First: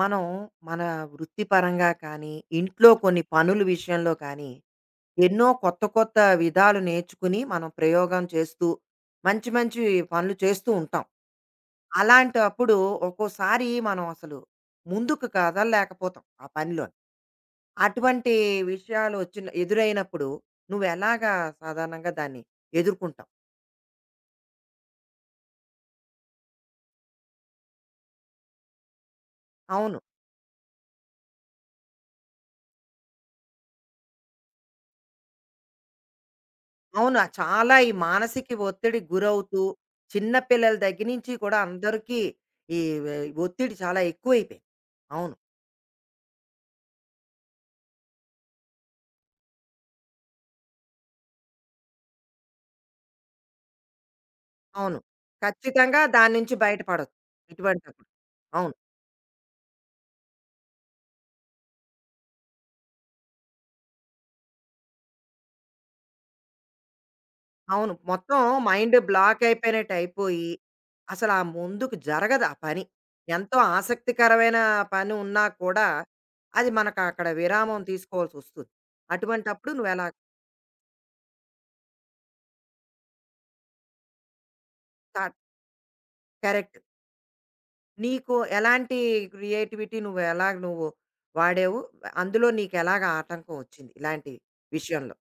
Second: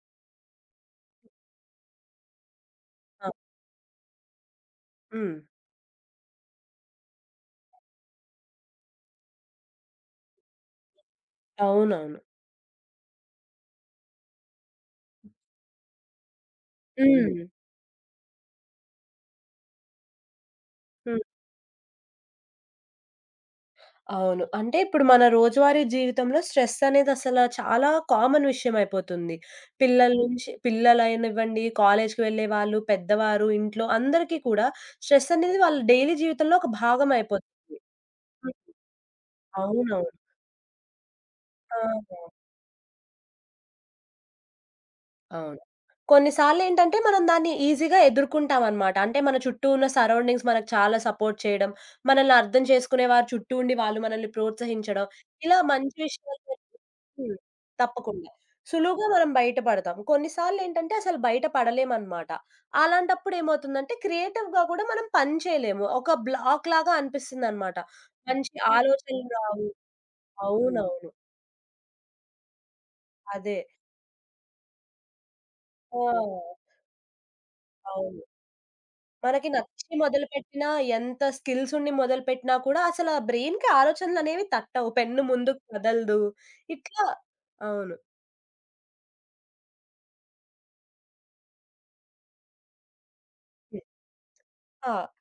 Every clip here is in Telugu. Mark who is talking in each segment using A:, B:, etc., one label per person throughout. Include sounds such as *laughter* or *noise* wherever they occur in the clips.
A: మనం మన వృత్తిపరంగా కానీ, ఇంట్లో కొన్ని
B: ఆ!
A: పనుల విషయంలో కానీ,
B: హ్మ్.
A: ఎన్నో కొత్త కొత్త విధాలు నేర్చుకుని మనం ప్రయోగం చేస్తూ, మంచి మంచి పనులు చేస్తూ ఉంటాం.
B: అవునవును.
A: అలాంటప్పుడు ఒక్కోసారి మనం అసలు ముందుకు కదలలేకపోతాం ఆ పనిలో.
B: హ్మ్. హ్మ్.
A: అటువంటి విషయాలు వచ్చిన ఎదురైనప్పుడు
B: హ్మ్.
A: నువ్వెలాగా సాధారణంగా దాన్ని ఎదుర్కొంటావు?
B: అవును, అంటే ఇప్పుడు మన రోజువారీ జీవితంలో స్ట్రెస్ అనేది అసల చాలా కామన్ విషయం అయిపోతుంది.
A: అవును.
B: పిల్లల నుంచి పిల్లలైనివ్వండి, కాలేజ్‌కి వెళ్ళే వాళ్ళు, పెద్దవారు, ఇంట్లో అందరికీ కూడా స్ట్రెస్ అనేది వాళ్ళ డైలీ జీవితంలో ఒక భాగం
A: అవును. ఆ!
B: అయిపోతుంది.
A: చాలా ఈ
B: హ్మ్.
A: మానసిక ఒత్తిడికి గురవుతూ,
B: అవునవును.
A: చిన్న పిల్లల దగ్గర నుంచి కూడా
B: ఆ!
A: అందరికీ ఈ వె ఒత్తిడి చాలా ఎక్కువైపోయింది. అవును.
B: అవును. కొన్నిసార్లేంటంటే, మనం దాన్ని ఈజీగా ఎదుర్కుంటామనమాట. అంటే, మన చుట్టూ ఉన్న సరౌండింగ్స్ మనకు చాలా సపోర్ట్ చేయడం, మనల్ని అర్థం చేసుకునేవారు చుట్టూ ఉండి వాళ్ళు మనల్ని
A: అవును.
B: ప్రోత్సహించడం, ఇలా మంచి
A: ఖచ్చితంగా దాని
B: విషయాలు.
A: నుంచి బయటపడొచ్చు.
B: హ్మ్.
A: ఇటువంటప్పుడు.
B: తప్పకుండా.
A: అవును.
B: సులువుగా మనం బయటపడతాం. కొన్నిసార్లేంటంటే, అసలు బయట పడలేమనమాట. అలాంటప్పుడేమవుతుందంటే, క్రియేటివ్‌గా కూడా మనం పని చేయలేము. ఒక బ్లాక్‌లాగా అనిపిస్తుందనమాట.
A: అవును. మొత్తం
B: మంచి
A: మైండ్
B: ఆలోచనలు
A: బ్లాక్
B: రావు.
A: అయిపోయినట్టు అయిపోయి,
B: అవునవును.
A: అసలు ఆ ముందుకు జరగదు ఆ పని.
B: అదే.
A: ఎంతో ఆసక్తికరమైన పని ఉన్నా కూడా,
B: ఆ!
A: అది మనకు అక్కడ విరామం
B: అవును.
A: తీసుకోవాల్సొస్తుంది.
B: మనకి
A: అటువంటప్పుడు
B: నచ్చి
A: నువ్వెలా
B: మొదలుపెట్టినా, ఎంత స్కిల్స్ ఉండి మొదలుపెట్టినా కూడా అసల ఆ బ్రెయిన్‌కి ఆలోచనలనేవి తట్టవు. పెన్ను
A: త
B: ముందుకు కదలదు.
A: కరెక్ట్.
B: ఇట్లా అవును.
A: నీకు ఎలాంటి క్రియేటివిటీ నువ్వు ఎలా నువ్వు వాడావు? అందులో నీకెలాగ ఆటంకం
B: హ్మ్.
A: వచ్చింది ఇలాంటి
B: ఆ!
A: విషయంలో?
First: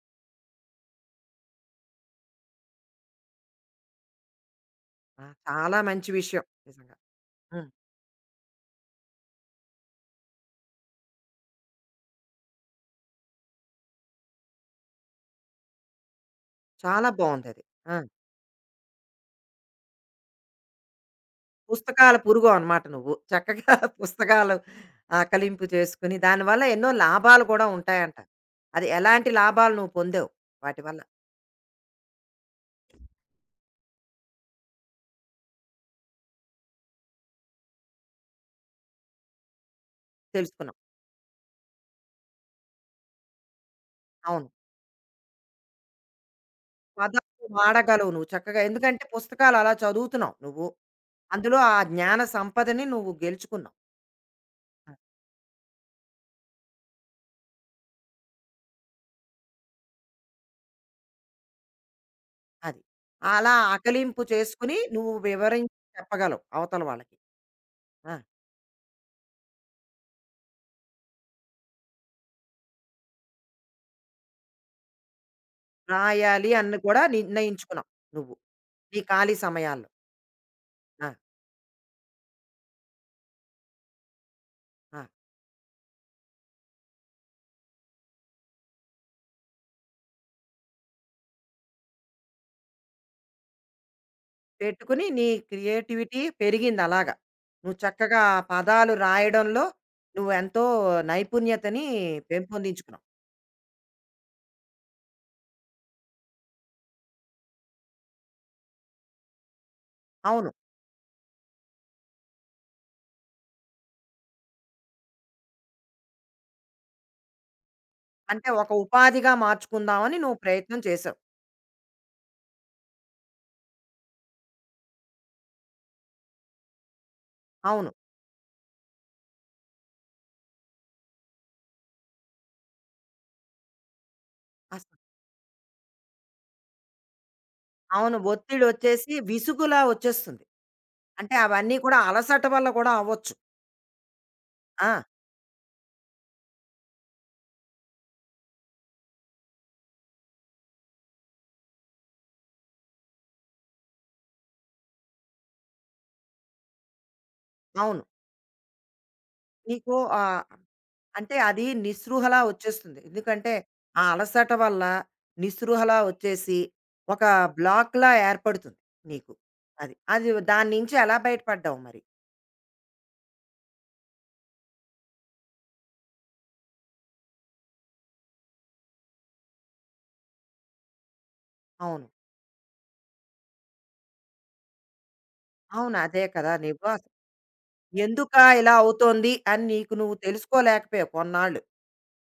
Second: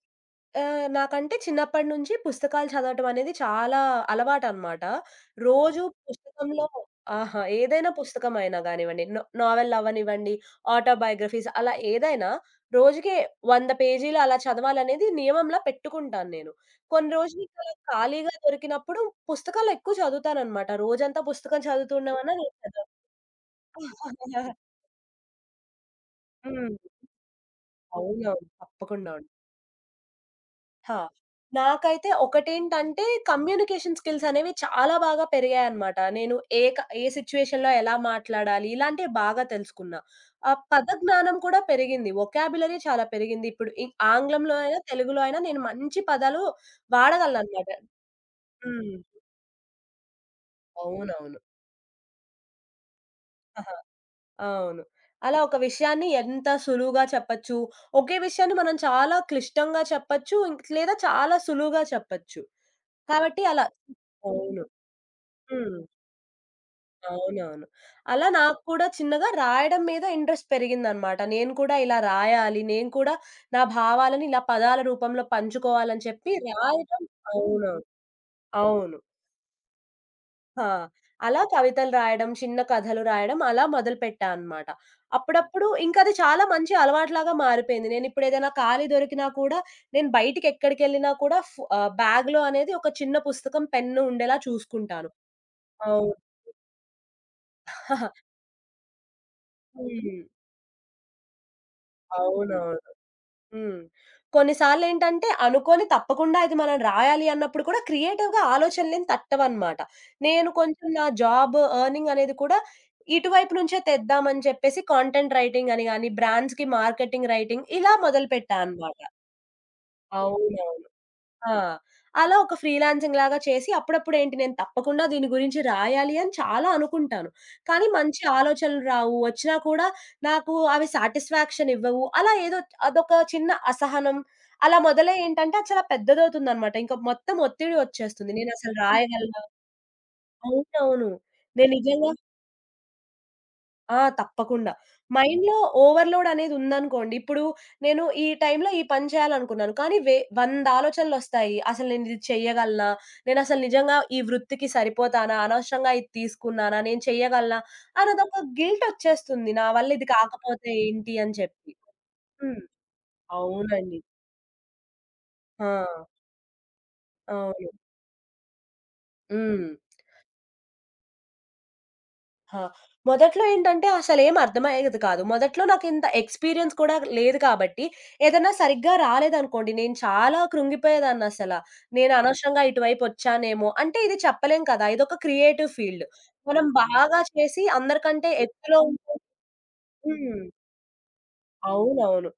B: నాకంటే చిన్నప్పటి నుంచి పుస్తకాలు చదవటం అనేది చాలా అలవాటనమాట.
A: ఆ! చాలా
B: రోజు
A: మంచి విషయం
B: పుస్తకంలో
A: నిజంగా.
B: ఆహా!
A: హ్మ్.
B: ఏదైనా పుస్తకం అయినా గానివ్వండి, నోవెల్ అవ్వనివ్వండి, ఆటోబయోగ్రఫీస్ అలా ఏదైనా రోజుకి 100 పేజీలు అలా చదవాలనేది నియమంలా పెట్టుకుంటాను నేను.
A: చాలా
B: కొన్ని
A: బావుందది.
B: రోజులిక
A: ఆ!
B: ఖాళీగా దొరికినప్పుడు పుస్తకాలు ఎక్కువ చదువుతాననమాట. రోజంతా పుస్తకం చదువుతూ
A: పుస్తకాల
B: ఉండమన్నా
A: పురుగవు
B: నేను
A: అనమాట
B: చదవను.
A: నువ్వు. చక్కగా *laughs* పుస్తకాలు
B: *laughs*
A: ఆకలింపు చేసుకుని, దానివల్ల
B: హ్మ్.
A: ఎన్నో లాభాలు కూడా ఉంటాయంటారు.
B: అవునవును.
A: అది
B: తప్పకుండా ఉం.
A: ఎలాంటి లాభాలు నువ్వు పొందావు వాటి
B: హా!
A: వల్ల?
B: నాకైతే ఒకటేంటంటే కమ్యూనికేషన్ స్కిల్స్ అనేవి చాలా బాగా పెరిగాయన్నమాట. నేను ఏ సిట్యుయేషన్‌లో ఎలా మాట్లాడాలి ఇలాంటివి బాగా తెలుసుకున్నా. ఆ
A: తెలుసుకున్నాం.
B: పదజ్ఞానం కూడా పెరిగింది. వొకాబ్యులరీ చాలా పెరిగింది. ఇప్పుడు ఇ
A: అవును.
B: ఆంగ్లంలో అయినా, తెలుగులో అయినా నేను మంచి పదాలు
A: పదాలు
B: వాడగలనన్నమాట.
A: వాడగలవు నువ్వు చక్కగా.
B: హ్మ్.
A: ఎందుకంటే పుస్తకాలు అలా చదువుతున్నావు నువ్వు.
B: అవునవును.
A: అందులో ఆ జ్ఞాన సంపదని నువ్వు గెలుచుకున్నావు.
B: ఆహా! అవును. అలా ఒక విషయాన్ని ఎంత సులువుగా చెప్పొచ్చు. ఒకే విషయాన్ని మనం చాలా క్లిష్టంగా చెప్పొచ్చు, ఇంక్ లేదా చాలా సులువుగా చెప్పొచ్చు.
A: అది.
B: కాబట్టి
A: అలా
B: అలా
A: ఆకలింపు
B: అవును.
A: చేసుకుని నువ్వు వివరించి
B: హ్మ్.
A: చెప్పగలవు అవతల వాళ్ళకి.
B: అవునవును.
A: ఆ!
B: అలా నాకు కూడా చిన్నగా రాయడం మీద ఇంట్రెస్ట్ పెరిగిందనమాట. నేను కూడా ఇలా రాయాలి, నేను కూడా నా భావాలను ఇలా పదాల రూపంలో పంచుకోవాలని చెప్పి
A: రాయాలి అని
B: రాయడం.
A: కూడా
B: అవునవును.
A: నిర్ణయించుకున్నావు నువ్వు.
B: అవును.
A: నీ ఖాళీ సమయాల్లో.
B: ఆ!
A: ఆ!
B: అలా కవితలు రాయడం, చిన్న కథలు రాయడం అలా మొదలుపెట్టా అనమాట.
A: ఆ!
B: అప్పుడప్పుడు ఇంకా అది చాలా మంచి అలవాటులాగా మారిపోయింది. నేనిప్పుడు ఏదైనా ఖాళీ దొరికినా కూడా నేను బయటికెక్కడికెళ్ళినా కూడా బ్యాగ్‌లో అనేది ఒక చిన్న పుస్తకం, పెన్ను ఉండేలా
A: పెట్టుకుని
B: చూసుకుంటాను.
A: నీ
B: అవును.
A: క్రియేటివిటీ పెరిగింది అలాగా. నువ్వు చక్కగా
B: *laughs*
A: ఆ పదాలు రాయడంలో
B: హ్మ్.
A: నువ్వెంతో నైపుణ్యతని
B: అవునవును.
A: పెంపొందించుకున్నావు.
B: హ్మ్. కొన్నిసార్లేంటంటే అనుకోని తప్పకుండా ఇది మనం రాయాలి అన్నప్పుడు కూడా క్రియేటివ్‌గా ఆలోచనలేం తట్టవన్నమాట. నేను
A: అవును.
B: కొంచెం నా జాబ్ ఎర్నింగ్ అనేది కూడా ఇటువైపు నుంచే తెద్దామని చెప్పేసి కాంటెంట్ రైటింగ్ అని గాని, బ్రాండ్స్‌కి మార్కెటింగ్ రైటింగ్ ఇలా
A: అంటే
B: మొదలుపెట్టా
A: ఒక
B: అన్నమాట.
A: ఉపాధిగా మార్చుకుందామని నువ్వు ప్రయత్నం
B: అవునవును.
A: చేసావు.
B: ఆ! అలా ఒక ఫ్రీలాన్సింగ్ లాగా చేసి అప్పుడప్పుడేంటి నేను తప్పకుండా దీని గురించి రాయాలి అని చాలా అనుకుంటాను. కానీ
A: అవును.
B: మంచి ఆలోచనలు రావు. వచ్చినా కూడా నాకు అవి సాటిస్ఫాక్షన్ ఇవ్వవు. అలా ఏదో అదొక చిన్న అసహనం అలా
A: అసలు
B: మొదలై ఏంటంటే అది చాలా పెద్దదవుతుందనమాట. ఇంక మొత్తం ఒత్తిడి
A: అవును.
B: వచ్చేస్తుంది. నేనసలు
A: ఒత్తిడొచ్చేసి
B: రాయగలనా?
A: విసుగులా వచ్చేస్తుంది.
B: అవునవును.
A: అంటే
B: నేను
A: అవన్నీ కూడా
B: నిజంగా
A: అలసట వల్ల కూడా అవ్వచ్చు.
B: ఆ! తప్పకుండా.
A: ఆ!
B: మైండ్‌లో ఓవర్‌లోడ్ అనేదుందనుకోండి. ఇప్పుడు నేను ఈ టైంలో ఈ పని చేయాలనుకున్నాను. కానీ 100 ఆలోచనలొస్తాయి. అసలు నేనిది చెయ్యగలనా? నేనసలు నిజంగా ఈ వృత్తికి సరిపోతానా? అనవసరంగా ఇది తీసుకున్నానా? నేను చెయ్యగలనా?
A: అవును.
B: అన్నదొక గిల్టొచ్చేస్తుంది, నా వల్ల
A: నీకు
B: ఇది
A: ఆహ్,
B: కాకపోతే ఏంటి అని
A: అంటే అది
B: చెప్పి.
A: నిస్పృహలా
B: హ్మ్.
A: వచ్చేస్తుంది. ఎందుకంటే,
B: అవునండి.
A: ఆ అలసట వల్ల
B: ఆ!
A: నిస్పృహలా వచ్చేసి, ఒక
B: అవును.
A: బ్లాక్‌లా ఏర్పడుతుంది నీకు.
B: హ్మ్.
A: అది. అది దాని నుంచి ఎలా బయటపడ్డావు మరి?
B: ఆ! మొదట్లో ఏంటంటే అసలేం అర్థమయ్యేది కాదు. మొదట్లో నాకింత ఎక్స్‌పీరియన్స్ కూడా లేదు కాబట్టి, ఏదన్నా సరిగ్గా రాలేదనుకోండి, నేను చాలా కృంగిపోయేదాన్నసల.
A: అవును.
B: నేను అనవసరంగా ఇటువైపొచ్చానేమో. అంటే ఇది చెప్పలేం కదా! ఇదొక క్రియేటివ్
A: అవును.
B: ఫీల్డ్.
A: అదే కదా!
B: మనం
A: నీకు
B: బాగా చేసి అందరికంటే
A: ఎందుకా ఇలా
B: ఎత్తులో ఉంటే
A: అవుతోంది అని నీకు నువ్వు
B: హ్మ్.
A: తెలుసుకోలేకపోయావు కొన్నాళ్ళు.
B: అవునవును.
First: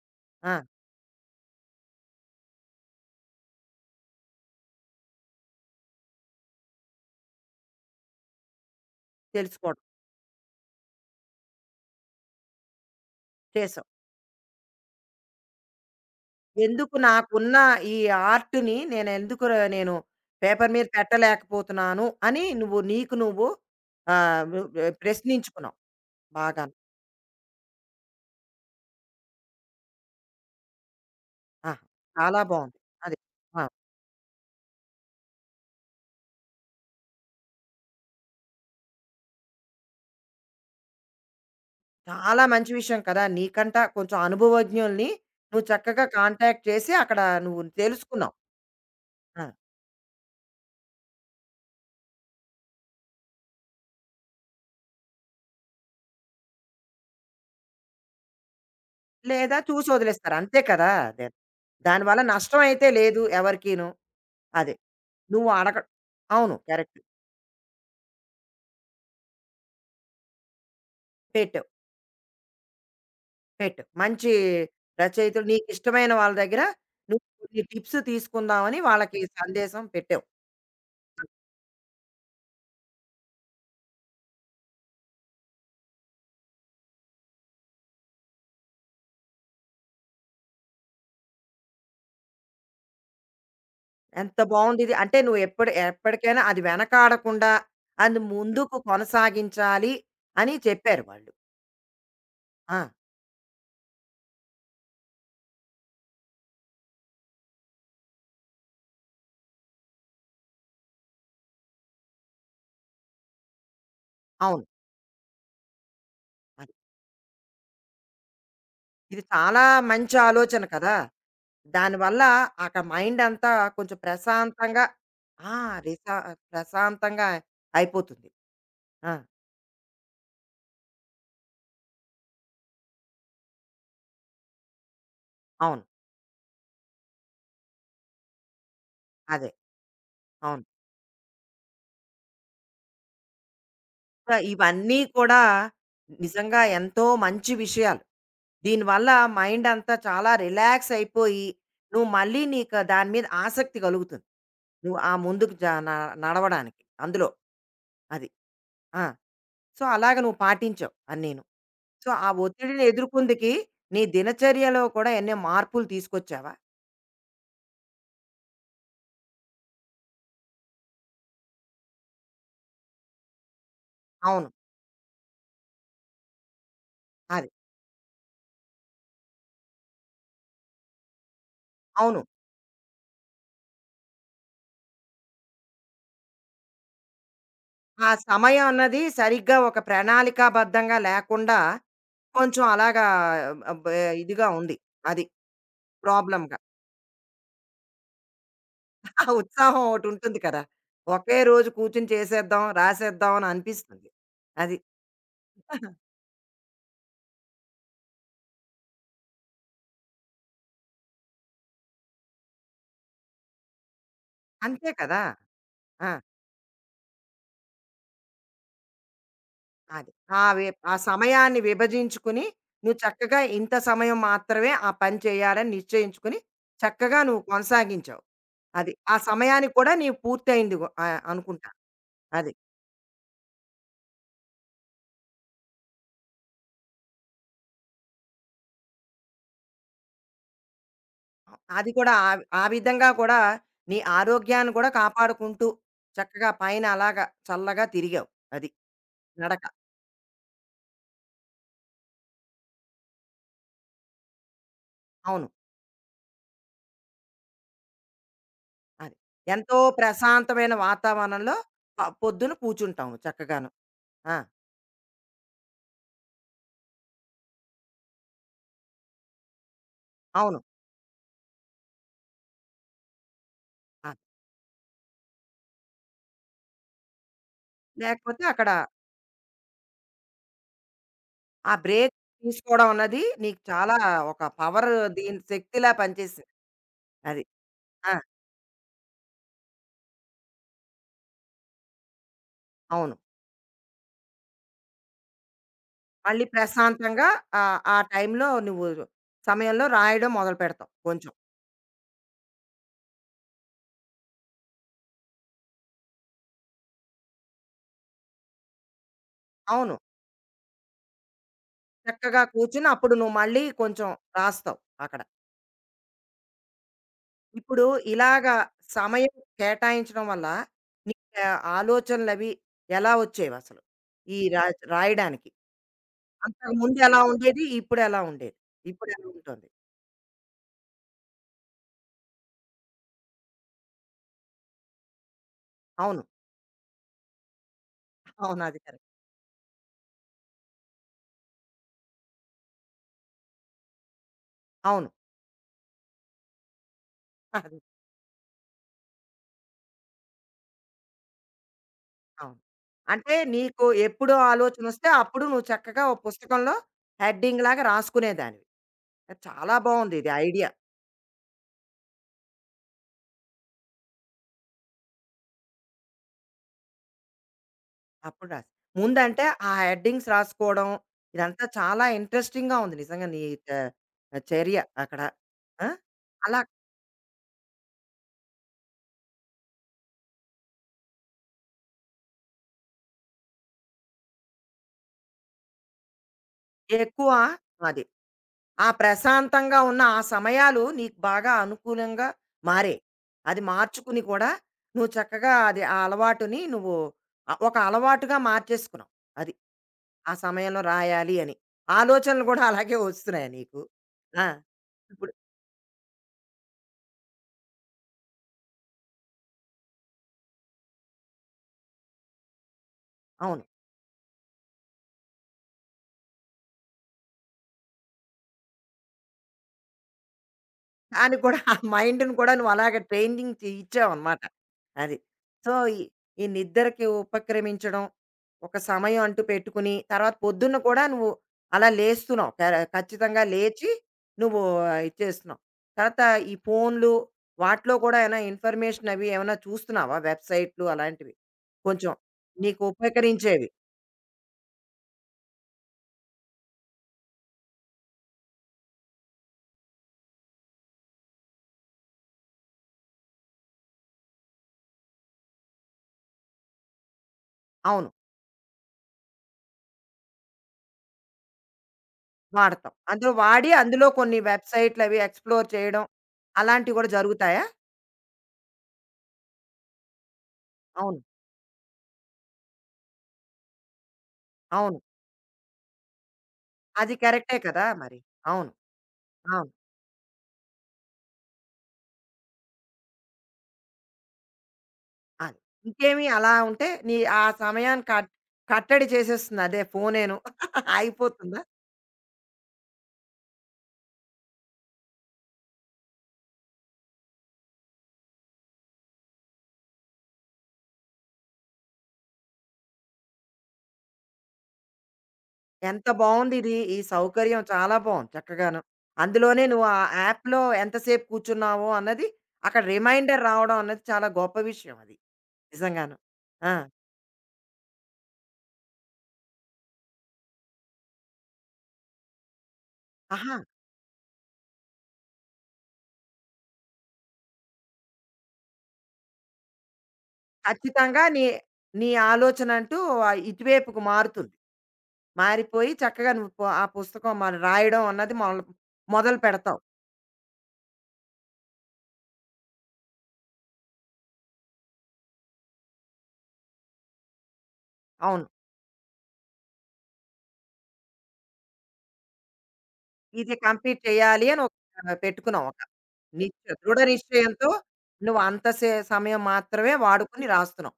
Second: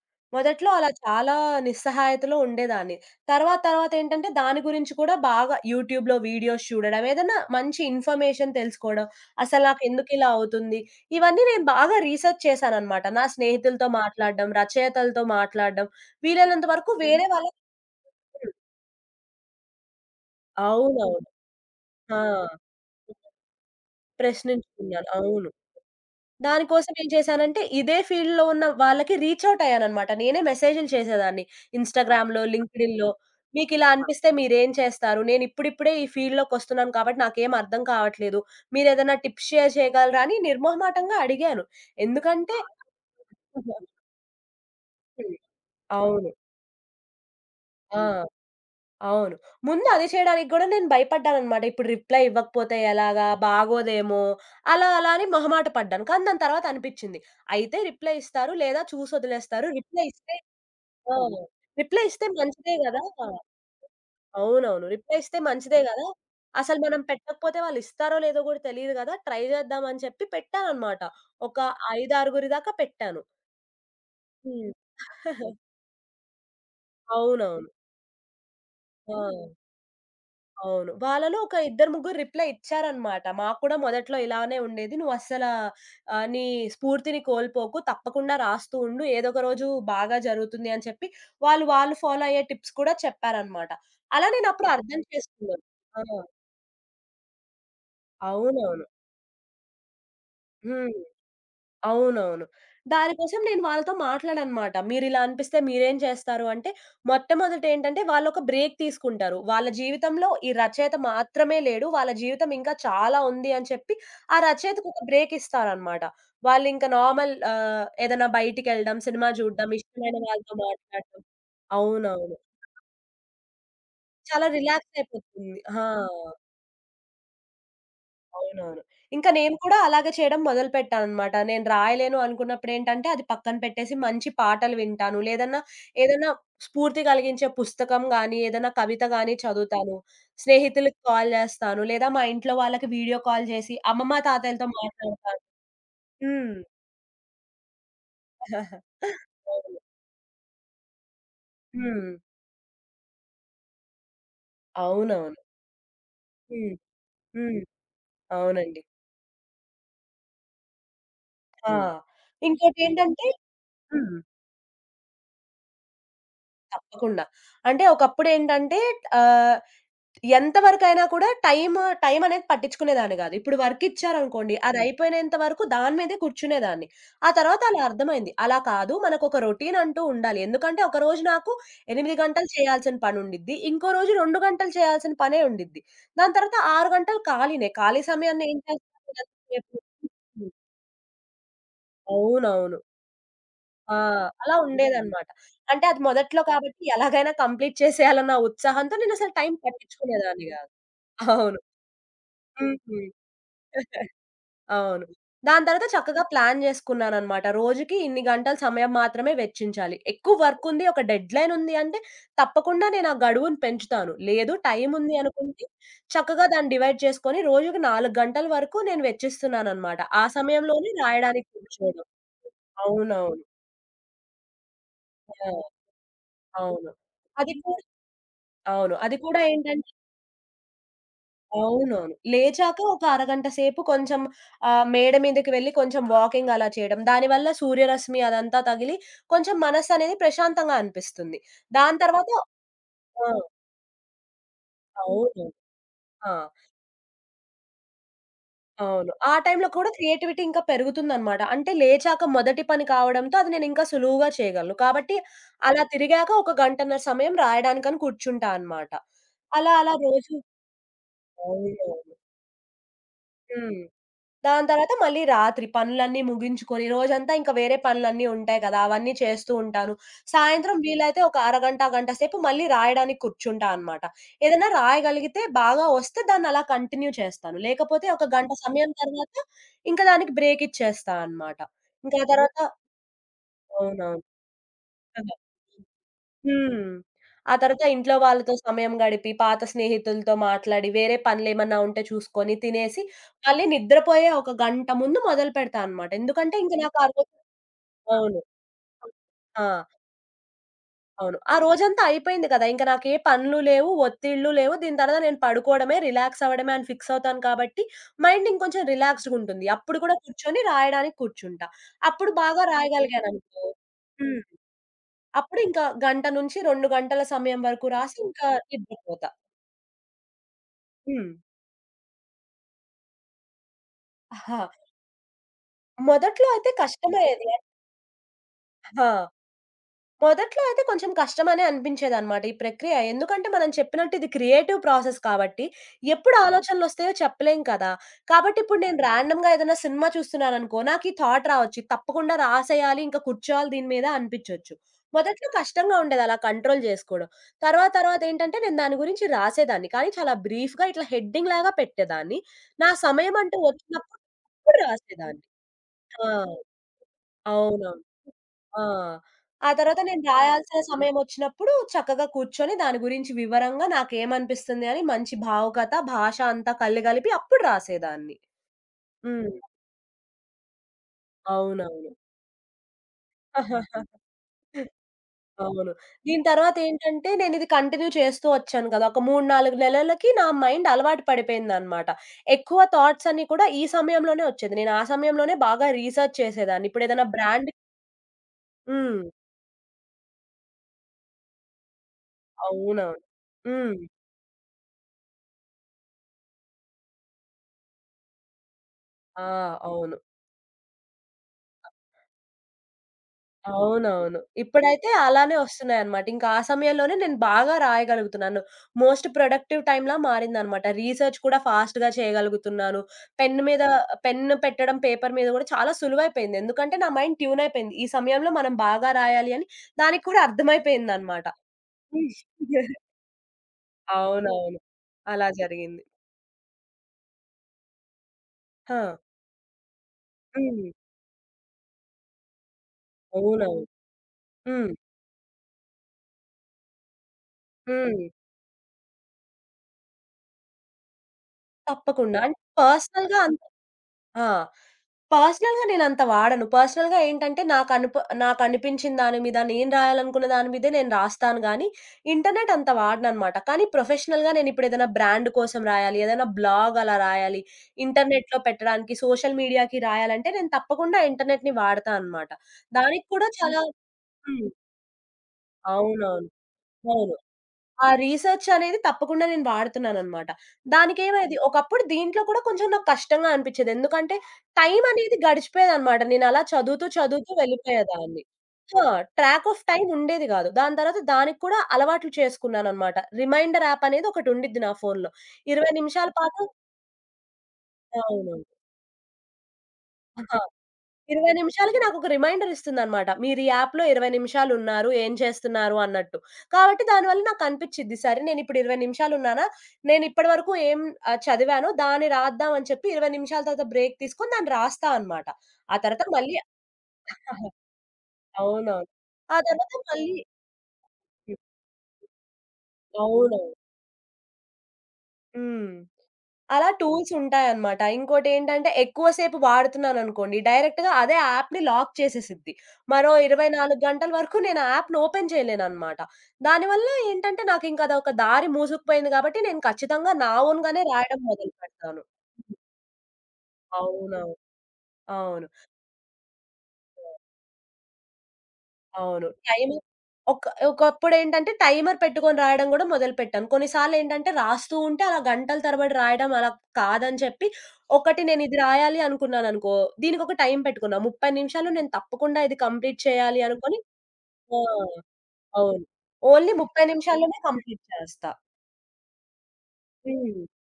A: ఆ!
B: మొదట్లో అలా చాలా నిస్సహాయతలో ఉండేదాన్ని. తర్వాత తర్వాత ఏంటంటే దాని గురించి కూడా బాగా యూట్యూబ్‌లో వీడియోస్ చూడడం, ఏదన్నా మంచి ఇన్ఫర్మేషన్ తెలుసుకోవడం, అసలు
A: తెలుసుకోవడం
B: నాకెందుకిలా అవుతుంది, ఇవన్నీ నేను బాగా రీసెర్చ్ చేశాననమాట. నా
A: చేసావు.
B: స్నేహితులతో మాట్లాడడం, రచయితలతో మాట్లాడడం, వీలైనంత వరకు
A: ఎందుకు
B: వేరే
A: నాకున్న
B: వాళ్ళకి
A: ఈ
B: హ్మ్.
A: ఆర్ట్‌ని నేనెందుకు నేను పేపర్ మీద
B: అవునవును.
A: పెట్టలేకపోతున్నాను
B: ఆ!
A: అని నువ్వు నీకు నువ్వు ఆహ్, వ్ వ్
B: ప్రశ్నించుకున్నాను. అవును.
A: ప్రశ్నించుకున్నావు.
B: దాని
A: బాగాను.
B: కోసం ఏం చేశానంటే, ఇదే ఫీల్డ్‌లో ఉన్న వాళ్ళకి రీచ్ ఔట్ అయ్యాననమాట. నేనే మెసేజ్‌లు చేసేదాన్ని.
A: ఆహా!
B: ఇన్‌స్టాగ్రామ్‌లో,
A: చాలా బావుంది.
B: లింక్డ్‌ఇన్‌లో,
A: అది. ఆ!
B: మీకిలా అనిపిస్తే మీరేం చేస్తారు? నేనిప్పుడిప్పుడే ఈ ఫీల్డ్‌లోకొస్తున్నాను కాబట్టి నాకేం అర్థం కావట్లేదు. మీరేదైనా టిప్స్ షేర్ చేయగలరా? అని నిర్మొహమాటంగా అడిగాను.
A: చాలా
B: ఎందుకంటే
A: మంచి విషయం కదా! నీకంటా కొంచెం అనుభవజ్ఞుల్ని
B: హ్మ్.
A: నువ్వు చక్కగా
B: అవును.
A: కాంటాక్ట్ చేసి అక్కడ నువ్వు
B: ఆ!
A: తెలుసుకున్నావు.
B: అవును.
A: ఆ!
B: ముందు అది చేయడానికి గూడా నేను భయపడ్డాననమాట. ఇప్పుడు రిప్లై ఇవ్వకపోతే ఎలాగా? బాగోదేమో! అలా అలా అని మొహమాట పడ్డాను. కానీ దాని తర్వాత అనిపిచ్చింది, అయితే రిప్లై ఇస్తారు లేదా
A: లేదా
B: చూసొదిలేస్తారు.
A: చూసి
B: రిప్లై
A: వదిలేస్తారు.
B: ఇస్తే
A: అంతే కదా!
B: ఆ!
A: అదే.
B: రిప్లై
A: దానివల్ల
B: ఇస్తే
A: నష్టం
B: మంచిదే
A: అయితే
B: గదా!
A: లేదు ఎవరికీను. అదే.
B: అవునవును. రిప్లై ఇస్తే
A: నువ్వు అడగ
B: మంచిదే గదా!
A: అవును.
B: అసలు
A: కరెక్ట్.
B: మనం పెట్టకపోతే వాళ్ళిస్తారో లేదో గూడా తెలీదు గదా! ట్రై జేద్దామని చెప్పి పెట్టాననమాట. ఒక
A: పెట్టావు.
B: ఐదారుగురి దాకా పెట్టాను.
A: పెట్టావు. మంచి
B: హ్మ్.
A: రచయితలు
B: *laughs*
A: నీకిష్టమైన వాళ్ళ దగ్గర నువ్వు కొన్ని
B: అవునవును.
A: టిప్స్ తీసుకుందామని
B: ఆ!
A: వాళ్ళకి సందేశం పెట్టావు.
B: అవును. వాళ్ళలో ఒక ఇద్దరు, ముగ్గురు రిప్లై ఇచ్చారనమాట. "మాకు కూడా మొదట్లో ఇలానే ఉండేది. నువ్వస్సలా నీ స్ఫూర్తిని కోల్పోకు. తప్పకుండా రాస్తూ ఉండు. ఏదో ఒక రోజు బాగా జరుగుతుంది" అని చెప్పి వాళ్ళు ఫాలో అయ్యే టిప్స్ కూడా చెప్పారనమాట. అలా
A: ఎంత
B: నేనప్పుడు
A: బావుందిది.
B: అర్థం
A: అంటే
B: చేసుకున్నాను.
A: నువ్వెప్పుడు
B: ఆ!
A: ఎప్పటికైనా అది వెనకాడకుండా, అది ముందుకు
B: అవునవును.
A: కొనసాగించాలి అని
B: హ్మ్.
A: చెప్పారు వాళ్ళు.
B: అవునవును.
A: ఆ!
B: దానికోసం నేను వాళ్ళతో మాట్లాడానమాట. మీరిలా అనిపిస్తే మీరేం చేస్తారు అంటే, మొట్టమొదటేంటంటే వాళ్ళొక బ్రేక్ తీసుకుంటారు. వాళ్ళ జీవితంలో ఈ రచయిత మాత్రమే లేడు. వాళ్ళ జీవితం ఇంకా చాలా ఉంది అని చెప్పి, ఆ
A: అవును.
B: రచయితకొక బ్రేక్ ఇస్తారనమాట.
A: అది.
B: వాళ్ళింక నార్మల్ ఏదైనా బయటికెళ్ళడం,
A: ఇది
B: సినిమా
A: చాలా
B: చూడడం,
A: మంచి
B: ఇష్టమైన వాళ్ళతో
A: ఆలోచన కదా!
B: మాట్లాడడం.
A: దానివల్ల
B: అవునవును.
A: అక్కడ మైండంతా కొంచెం
B: చాలా
A: ప్రశాంతంగా
B: రిలాక్స్ అయిపోతుంది.
A: ఆ!
B: ఆ!
A: రిసా ప్రశాంతంగా అయిపోతుంది.
B: అవునవును.
A: ఆ!
B: ఇంకా నేను కూడా అలాగే చేయడం మొదలుపెట్టాననమాట. నేను రాయలేను అనుకున్నప్పుడేంటంటే, అది పక్కన పెట్టేసి మంచి పాటలు వింటాను. లేదన్నా
A: అవును.
B: ఏదన్నా స్ఫూర్తి కలిగించే పుస్తకం గానీ, ఏదన్నా కవిత గానీ
A: అదే.
B: చదువుతాను.
A: అవును.
B: స్నేహితులకి కాల్ జేస్తాను. లేదా మా ఇంట్లో వాళ్ళకి వీడియో కాల్ చేసి అమ్మమ్మ,
A: సో,
B: తాతయ్యలతో
A: ఇవన్నీ కూడా
B: మాట్లాడతాను. హ్మ్.
A: నిజంగా ఎంతో మంచి విషయాలు. దీనివల్ల మైండ్
B: అవును.
A: అంతా చాలా రిలాక్స్ అయిపోయి, నువ్వు
B: హ్మ్.
A: మళ్ళీ నీకు దాని మీద ఆసక్తి కలుగుతుంది. నువ్వు ఆ
B: అవునవును.
A: ముందుకు జ న
B: హ్మ్.
A: నడవడానికి అందులో.
B: హ్మ్.
A: అది.
B: అవునండి.
A: ఆ! సో, అలాగ నువ్వు పాటించావు అన్నీను.
B: ఆ!
A: సో, ఆ ఒత్తిడిని
B: ఇంకోటేంటంటే
A: ఎదుర్కొందుకి నీ
B: హ్మ్.
A: దినచర్యలో కూడా ఎన్నో మార్పులు తీసుకొచ్చావా?
B: తప్పకుండా. అంటే ఒకప్పుడేంటంటే ఆహ్ ఎంత వరకైనా కూడా టైమనేది పట్టించుకునేదాన్ని గాదు. ఇప్పుడు
A: అవును.
B: వర్కిచ్చారనుకోండి, హ్మ్, అదయిపోయినంత వరకు దాని మీదే కూర్చునేదాన్ని. ఆ
A: అది.
B: తర్వాత అలా అర్థమైంది. అలా కాదు మనకొక రొటీనంటూ ఉండాలి. ఎందుకంటే, ఒక రోజు నాకు 8
A: అవును.
B: గంటలు చేయాల్సిన పనుండిద్ది. ఇంకో రోజు 2 గంటలు చేయాల్సిన పనే ఉండిద్ది. దాని తర్వాత 6 గంటలు ఖాళీనే. ఖాళీ
A: ఆ
B: సమయాన్ని ఏం
A: సమయం అన్నది
B: చేస్తాను
A: సరిగ్గా ఒక
B: హ్మ్.
A: ప్రణాళికాబద్ధంగా లేకుండా కొంచెం
B: అవునవును.
A: అలాగా ఆహ్, బ్
B: ఆ!
A: ఇదిగా
B: అలా
A: ఉంది. అది.
B: ఉండేదనమాట. అంటే అది మొదట్లో
A: ప్రాబ్లమ్‌గా.
B: కాబట్టి ఎలాగైనా కంప్లీట్ చేసేయాలన్న ఉత్సాహంతో
A: ఆ *laughs*
B: నేనసలు టైం
A: ఉత్సాహం ఒకటుంటుంది
B: పట్టించుకునేదాన్ని
A: కదా!
B: గాదు.
A: ఒకే
B: అవును.
A: రోజు కూర్చొని చేసేద్దాం,
B: హ్మ్.
A: రాసేద్దాం అని అనిపిస్తుంది. అది.
B: అవును. దాని తర్వాత
A: *laughs*
B: చక్కగా ప్లాన్ జేసుకున్నాననమాట. రోజుకి ఇన్ని గంటలు సమయం మాత్రమే వెచ్చించాలి. ఎక్కువ వర్క్ ఉంది, ఒక డెడ్‌లైన్ ఉంది అంటే తప్పకుండా నేను ఆ గడువును పెంచుతాను. లేదు టైం
A: అంతే
B: ఉంది
A: కదా!
B: అనుకుంటే
A: ఆ!
B: చక్కగా దాన్ని డివైడ్ చేసుకొని రోజుకి 4 గంటల వరకు నేను వెచ్చిస్తున్నాననమాట.
A: అది.
B: ఆ
A: ఆ
B: సమయంలోనే
A: ఆ
B: రాయడానికి
A: సమయాన్ని
B: కూర్చోవడం.
A: విభజించుకుని, నువ్వు చక్కగా
B: అవునవును.
A: ఇంత సమయం మాత్రమే ఆ పని చేయాలని
B: ఆ!
A: నిశ్చయించుకుని,
B: అవును.
A: చక్కగా నువ్వు
B: అది కూడా
A: కొనసాగించావు. అది.
B: అవును. అది
A: ఆ
B: కూడా
A: సమయానికి
B: ఏంటంటే
A: కూడా నీవు పూర్తయింది అనుకుంటా.
B: అవునవును.
A: అది.
B: లేచాక ఒక అరగంట సేపు కొంచెం మేడ మీదకి వెళ్లి కొంచెం వాకింగ్ అలా చేయడం. దానివల్ల సూర్యరశ్మి అదంతా తగిలి కొంచెం మనస్సనేది ప్రశాంతంగా అనిపిస్తుంది.
A: అది
B: దాని
A: కూడా
B: తర్వాత
A: ఆ ఆ విధంగా
B: ఆ!
A: కూడా నీ ఆరోగ్యాన్ని కూడా
B: అవును.
A: కాపాడుకుంటూ,
B: ఆ!
A: చక్కగా పైన అలాగా చల్లగా తిరిగావు. అది.
B: అవును. ఆ
A: నడక.
B: టైంలో కూడా క్రియేటివిటీ ఇంకా పెరుగుతుందనమాట. అంటే లేచాక మొదటి పని కావడంతో అది నేనింకా సులువుగా చేయగలను. కాబట్టి
A: అవును.
B: అలా తిరిగాక ఒక గంటన్నర సమయం రాయడానికని కూర్చుంటా అనమాట.
A: అది.
B: అలా
A: ఎంతో
B: అలా రోజు
A: ప్రశాంతమైన వాతావరణంలో
B: అవునవును.
A: ప పొద్దున కూర్చుంటాం చక్కగాను.
B: హ్మ్.
A: ఆ!
B: దాని తర్వాత మళ్ళీ రాత్రి పనులన్నీ ముగించుకొని రోజంతా ఇంకా వేరే పనులన్నీ ఉంటాయి కదా! అవన్నీ చేస్తూ ఉంటాను.
A: అవును.
B: సాయంత్రం వీలైతే ఒక అరగంట, గంట సేపు మళ్ళీ రాయడానికి కూర్చుంటా అనమాట.
A: ఆ!
B: ఏదైనా రాయగలిగితే బాగా వస్తే దాన్ని అలా కంటిన్యూ చేస్తాను. లేకపోతే ఒక
A: లేకపోతే
B: గంట
A: అక్కడ
B: సమయం తర్వాత ఇంకా దానికి బ్రేక్ ఇచ్చేస్తా అనమాట.
A: ఆ బ్రేక్
B: ఇంకా ఆ తర్వాత
A: తీసుకోవడం అన్నది నీకు చాలా
B: అవునవును.
A: ఒక పవర్ దీని శక్తిలా పనిచేసింది.
B: హ్మ్.
A: అది.
B: ఆ తర్వాత
A: ఆ!
B: ఇంట్లో వాళ్ళతో సమయం గడిపి, పాత స్నేహితులతో మాట్లాడి, వేరే పనులేమన్నా ఉంటే చూసుకొని, తినేసి,
A: అవును.
B: మళ్ళీ నిద్రపోయే ఒక గంట ముందు మొదలుపెడతా అన్నమాట.
A: మళ్ళీ
B: ఎందుకంటే ఇంక నాకు ఆ
A: ప్రశాంతంగా
B: రోజు
A: ఆ
B: అవును.
A: టైంలో నువ్వు
B: ఆ!
A: సమయంలో రాయడం మొదలుపెడతావు కొంచెం.
B: అవును. ఆ రోజంతా అయిపోయింది కదా! ఇంక నాకు ఏ పనులు లేవు, ఒత్తిళ్ళు లేవు. దీని తర్వాత నేను పడుకోవడమే, రిలాక్స్ అవ్వడమే అని ఫిక్స్ అవుతాను కాబట్టి, మైండ్ ఇంకొంచెం రిలాక్స్‌గుంటుంది.
A: అవును.
B: అప్పుడు కూడా కూర్చొని రాయడానికి కూర్చుంటా. అప్పుడు
A: చక్కగా
B: బాగా
A: కూర్చొని అప్పుడు నువ్వు
B: రాయగలిగాననుకో
A: మళ్ళీ కొంచెం
B: హ్మ్.
A: రాస్తావు అక్కడ.
B: అప్పుడు ఇంకా గంట నుంచి 2 గంటల సమయం
A: ఇప్పుడు
B: వరకు రాసి ఇంకా
A: ఇలాగా
B: నిద్రపోతా.
A: సమయం కేటాయించడం వల్ల నీ
B: హ్మ్.
A: ఆలోచనలవి ఎలా వచ్చేవసలు? ఈ
B: ఆ!
A: రాయడానికి?
B: మొదట్లో అయితే
A: అంతకుముందు ఎలా
B: కష్టమయ్యేది.
A: ఉండేది? ఇప్పుడు ఎలా ఉండేది?
B: ఆ!
A: ఇప్పుడు ఎలా ఉంటుంది?
B: మొదట్లో అయితే కొంచెం కష్టమనే అనిపించేదనమాట ఈ ప్రక్రియ. ఎందుకంటే మనం చెప్పినట్టు ఇది క్రియేటివ్ ప్రాసెస్ కాబట్టి,
A: అవును.
B: ఎప్పుడు అవును. ఆలోచనలొస్తాయో చెప్పలేం కదా! కాబట్టి
A: అవును.
B: ఇప్పుడు
A: అది
B: నేను అవును.
A: కరెక్ట్.
B: ర్యాండమ్‌గా ఏదైనా సినిమా చూస్తున్నాననుకో, నాకీ థాట్ రావచ్చు. ఇది తప్పకుండా రాసేయాలి, ఇంకా కూర్చోవాలి దీని మీద అనిపిచ్చొచ్చు.
A: అవును.
B: మొదట్లో కష్టంగా ఉండేది అలా కంట్రోల్ జేసుకోవడం.
A: అది.
B: తర్వాతేంటంటే నేను దాని గురించి రాసేదాన్ని. కానీ చాలా బ్రీఫ్‌గా ఇట్లా హెడ్డింగ్ లాగా పెట్టేదాన్ని.
A: అవును.
B: నా
A: అంటే
B: సమయమంటూ
A: నీకు
B: వచ్చినప్పుడు
A: ఎప్పుడో
B: అప్పుడు
A: ఆలోచనొస్తే
B: రాసేదాన్ని.
A: అప్పుడు నువ్వు చక్కగా ఓ
B: ఆ!
A: పుస్తకంలో హెడ్డింగ్‌లాగా
B: అవునవును.
A: రాసుకునేదానివి.
B: ఆ!
A: అది
B: ఆ
A: చాలా
B: తర్వాత
A: బావుంది
B: నేను
A: ఇది ఐడియా.
B: రాయాల్సిన సమయమొచ్చినప్పుడు చక్కగా కూర్చొని దాని గురించి వివరంగా నాకేమనిపిస్తుంది అని మంచి భావుకథ, భాష అంతా కళ్ళు గలిపి అప్పుడు రాసేదాన్ని.
A: అప్పుడు రాసి ముందంటే
B: హ్మ్.
A: ఆ హెడ్డింగ్స్ రాసుకోవడం, ఇదంతా చాలా
B: అవునవును.
A: ఇంట్రెస్టింగ్‌గా ఉంది నిజంగా నీ చ
B: *laughs*
A: చర్య అక్కడ. ఆ!
B: అవును. దీని
A: అలా
B: తర్వాతేంటంటే నేనిది కంటిన్యూ చేస్తూ వచ్చాను కదా! ఒక 3, 4 నెలలకి నా మైండ్ అలవాటు పడిపోయిందనమాట. ఎక్కువ థాట్స్ అన్నీ కూడా ఈ సమయంలోనే వచ్చేది. నేను ఆ సమయంలోనే బాగా రీసెర్చ్ చేసేదాన్ని. ఇప్పుడేదైనా
A: ఎక్కువ
B: బ్రాండ్
A: అది. ఆ
B: హ్మ్.
A: ప్రశాంతంగా ఉన్న ఆ సమయాలు నీకు బాగా అనుకూలంగా మారాయి.
B: అవునవును.
A: అది
B: హ్మ్.
A: మార్చుకుని కూడా నువ్వు చక్కగా అది ఆ అలవాటుని నువ్వు ఒక అలవాటుగా మార్చేసుకున్నావు.
B: ఆ!
A: అది.
B: అవును.
A: ఆ సమయంలో రాయాలి అని. ఆలోచనలు కూడా అలాగే వస్తున్నాయా నీకు?
B: అవునవును.
A: ఆ!
B: ఇప్పుడైతే
A: ఇప్పుడు
B: అలానే వస్తున్నాయన్నమాట. ఇంకా ఆ సమయంలోనే నేను బాగా రాయగలుగుతున్నాను. మోస్ట్ ప్రొడక్టివ్ టైమ్‌లా మారిందన్నమాట. రీసెర్చ్ కూడా ఫాస్ట్‌గా చేయగలుగుతున్నాను. పెన్
A: అవును.
B: మీద పెన్ పెట్టడం పేపర్ మీద గూడా చాలా సులువైపోయింది. ఎందుకంటే నా మైండ్ ట్యూన్ అయిపోయింది. ఈ సమయంలో మనం బాగా రాయాలి అని దానికి కూడా
A: అని
B: అర్థమైపోయిందన్నమాట.
A: కూడా ఆ మైండ్‌ని కూడా నువ్వు అలాగ ట్రైనింగ్ చే ఇచ్చావనమాట.
B: అవునవును.
A: అది.
B: అలా
A: సో, ఈ
B: జరిగింది.
A: ఈ నిద్రకి ఉపక్రమించడం, ఒక
B: ఆ!
A: సమయం అంటూ పెట్టుకుని, తర్వాత పొద్దున్న
B: హ్మ్.
A: కూడా నువ్వు అలా లేస్తున్నావు. ఖచ్చితంగా
B: అవునవును.
A: లేచి నువ్వు
B: హ్మ్.
A: ఇది చేస్తున్నావు. తర్వాత ఈ ఫోన్‌లు వాటిలో కూడా
B: హ్మ్.
A: ఏమైనా ఇన్ఫర్మేషన్ అవి ఏమైనా చూస్తున్నావా? వెబ్‌సైట్‌లు అలాంటివి. కొంచెం
B: తప్పకుండా. అంటే
A: నీకు
B: పర్సనల్‌గా అంత
A: ఉపకరించేవి.
B: ఆ! పర్సనల్‌గా నేనంత వాడను. పర్సనల్‌గా ఏంటంటే నాకనిపించిన దాని మీద, నేను రాయాలనుకున్న దాని మీదే నేను రాస్తాను గానీ, ఇంటర్నెట్ అంత వాడననమాట. కానీ ప్రొఫెషనల్‌గా నేనిప్పుడేదైనా బ్రాండ్ కోసం రాయాలి, ఏదైనా బ్లాగ్ అలా రాయాలి,
A: అవును.
B: ఇంటర్నెట్‌లో పెట్టడానికి, సోషల్ మీడియాకి రాయాలంటే నేను తప్పకుండా ఇంటర్నెట్‌ని వాడతా అనమాట.
A: వాడతాం.
B: దానికి
A: అందులో
B: కూడా
A: వాడి
B: చాలా
A: అందులో కొన్ని
B: హ్మ్.
A: వెబ్‌సైట్‌లు అవి ఎక్స్‌ప్లోర్ చేయడం
B: అవునవును.
A: అలాంటివి కూడా
B: అవును.
A: జరుగుతాయా?
B: ఆ రీసెర్చ్ అనేది తప్పకుండా నేను వాడుతున్నాననమాట.
A: అవును.
B: దానికేమైంది, ఒకప్పుడు దీంట్లో కూడా కొంచెం నాకు కష్టంగా అనిపిచ్చేది. ఎందుకంటే,
A: అవును.
B: టైం అనేది గడిచిపోయేదనమాట. నేనలా చదువుతూ,
A: అది
B: చదువుతూ
A: కరెక్టే కదా మరి.
B: వెళ్ళిపోయేదాన్ని.
A: అవును.
B: ఆ! ట్రాక్
A: అవును.
B: ఆఫ్ టైమ్ ఉండేది గాదు. దాని తర్వాత దానికి కూడా అలవాట్లు చేసుకున్నాననమాట. రిమైండర్ యాప్ అనేది ఒకటుండిద్ది నా ఫోన్‌లో.
A: అది.
B: 20
A: ఇంకేమి
B: నిమిషాల
A: అలా
B: పాటు
A: ఉంటే నీ ఆ సమయాన్ని కట్
B: అవును,
A: కట్టడి చేసేస్తుంది అదే ఫోనేను. *laughs*
B: 20
A: అయిపోతుందా?
B: నిమిషాలకి నాకొక రిమైండర్ ఇస్తుందనమాట. మీరు ఈ యాప్‌లో 20 నిమిషాలున్నారు. ఏం చేస్తున్నారు అన్నట్టు. కాబట్టి దానివల్ల నాకు అనిపిచ్చిద్ది. సరే నేనిప్పుడు 20 నిమిషాలున్నానా? నేనిప్పటి వరకు ఏం చదివానో దాన్ని రాద్దాం అని చెప్పి 20 నిమిషాల తర్వాత బ్రేక్ తీసుకొని దాన్ని రాస్తా అనమాట. ఆ
A: ఎంత
B: తర్వాత మళ్ళీ
A: బావుందిది. ఈ సౌకర్యం
B: *laughs*
A: చాలా బావుంది చక్కగాను.
B: అవునవును. ఆ
A: అందులోనే నువ్వు
B: తర్వాత
A: ఆ
B: మళ్ళీ
A: యాప్‌లో ఎంతసేపు
B: హ్మ్.
A: కూర్చున్నావో అన్నది అక్కడ రిమైండర్
B: అవునవును.
A: రావడం అన్నది చాలా గొప్ప విషయం అది.
B: హ్మ్.
A: నిజంగాను. ఆ!
B: అలా టూల్స్ ఉంటాయన్నమాట. ఇంకోటేంటంటే ఎక్కువ సేపు వాడుతున్నాననుకోండి, డైరెక్ట్‌గా అదే యాప్‌ని లాక్ చేసేసిద్ది. మరో
A: ఆహా!
B: 24 గంటల వరకు నేను ఆ యాప్‌ని ఓపెన్ చేయలేనన్నమాట. దానివల్ల ఏంటంటే నాకింక అదొక దారి మూసుకుపోయింది కాబట్టి నేను ఖచ్చితంగా నా ఓన్‌గానే
A: ఖచ్చితంగా
B: రాయడం
A: నీ
B: మొదలు
A: నీ
B: పెడతాను.
A: ఆలోచన అంటూ ఇటువైపుకు మారుతుంది.
B: అవునవును. అవును.
A: మారిపోయి చక్కగా నువ్వు ఆ పుస్తకం మరి రాయడం అన్నది మొదలు మొదలు
B: అవును.
A: పెడతావు.
B: టైము ఒక ఒకప్పుడేంటంటే టైమర్ పెట్టుకొని రాయడం గూడా మొదలుపెట్టాను. కొన్నిసార్లేంటంటే రాస్తూ ఉంటే అలా గంటల తరబడి రాయడం అలా కాదని చెప్పి, ఒకటి
A: అవును.
B: నేనిది రాయాలి అనుకున్నాననుకో, దీనికొక టైం పెట్టుకున్నా. 30 నిమిషాల్లో నేను తప్పకుండా ఇది కంప్లీట్
A: ఇది
B: చేయాలి అనుకోని
A: కంప్లీట్ చేయాలి అని
B: ఆ!
A: ఒక పెట్టుకున్నావు. ఒక
B: అవును.
A: నిశ్చ
B: ఓన్లీ
A: దృఢ
B: 30 నిమిషాల్లోనే
A: నిశ్చయంతో
B: కంప్లీట్
A: నువ్వు
B: చేస్తా.
A: అంత సమయం మాత్రమే వాడుకొని
B: హ్మ్.
A: రాస్తున్నావు.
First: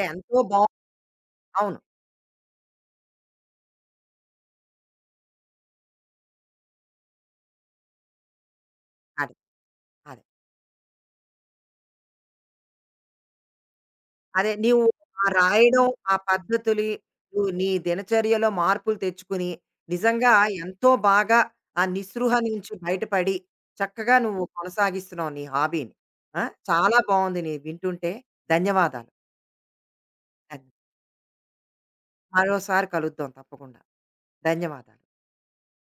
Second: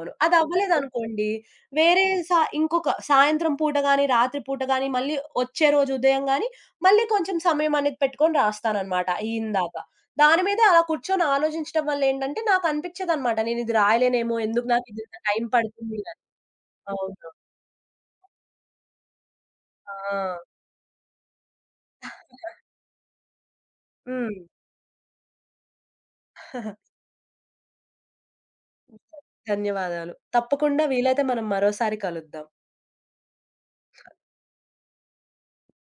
A: ఏ,
B: అది
A: ఎంతో బావుంది.
B: అవ్వలేదనుకోండి,
A: అవును.
B: వేరే ఇంకొక సాయంత్రం పూట గాని, రాత్రి పూట గాని, మళ్ళీ వచ్చే రోజు ఉదయం గాని, మళ్ళీ కొంచెం సమయం అనేది పెట్టుకొని రాస్తాననమాట
A: అదే.
B: అయిందాక.
A: అదే.
B: దాని మీదే అలా కూర్చొని ఆలోచించడం వల్ల ఏంటంటే, నాకు అనిపిచ్చేదనమాట నేను ఇది రాయలేనేమో,
A: అదే
B: ఎందుకు
A: నీవు
B: నాకు ఇదింత
A: ఆ
B: టైం
A: రాయడం,
B: పడుతుంది
A: ఆ
B: అని.
A: పద్ధతులి
B: అవును.
A: నువ్వు నీ దినచర్యలో మార్పులు తెచ్చుకుని, నిజంగా
B: ఆ!
A: ఎంతో బాగా ఆ నిస్పృహ నుంచి బయటపడి, చక్కగా
B: హ్మ్.
A: నువ్వు కొనసాగిస్తున్నావు నీ హాబీని. ఆ!
B: *laughs*
A: చాలా బావుంది నీ వింటుంటే. ధన్యవాదాలు.
B: ధన్యవాదాలు.
A: ధన్
B: తప్పకుండా వీలైతే మనం మరోసారి కలుద్దాం.
A: మరోసారి కలుద్దాం తప్పకుండా. ధన్యవాదాలు.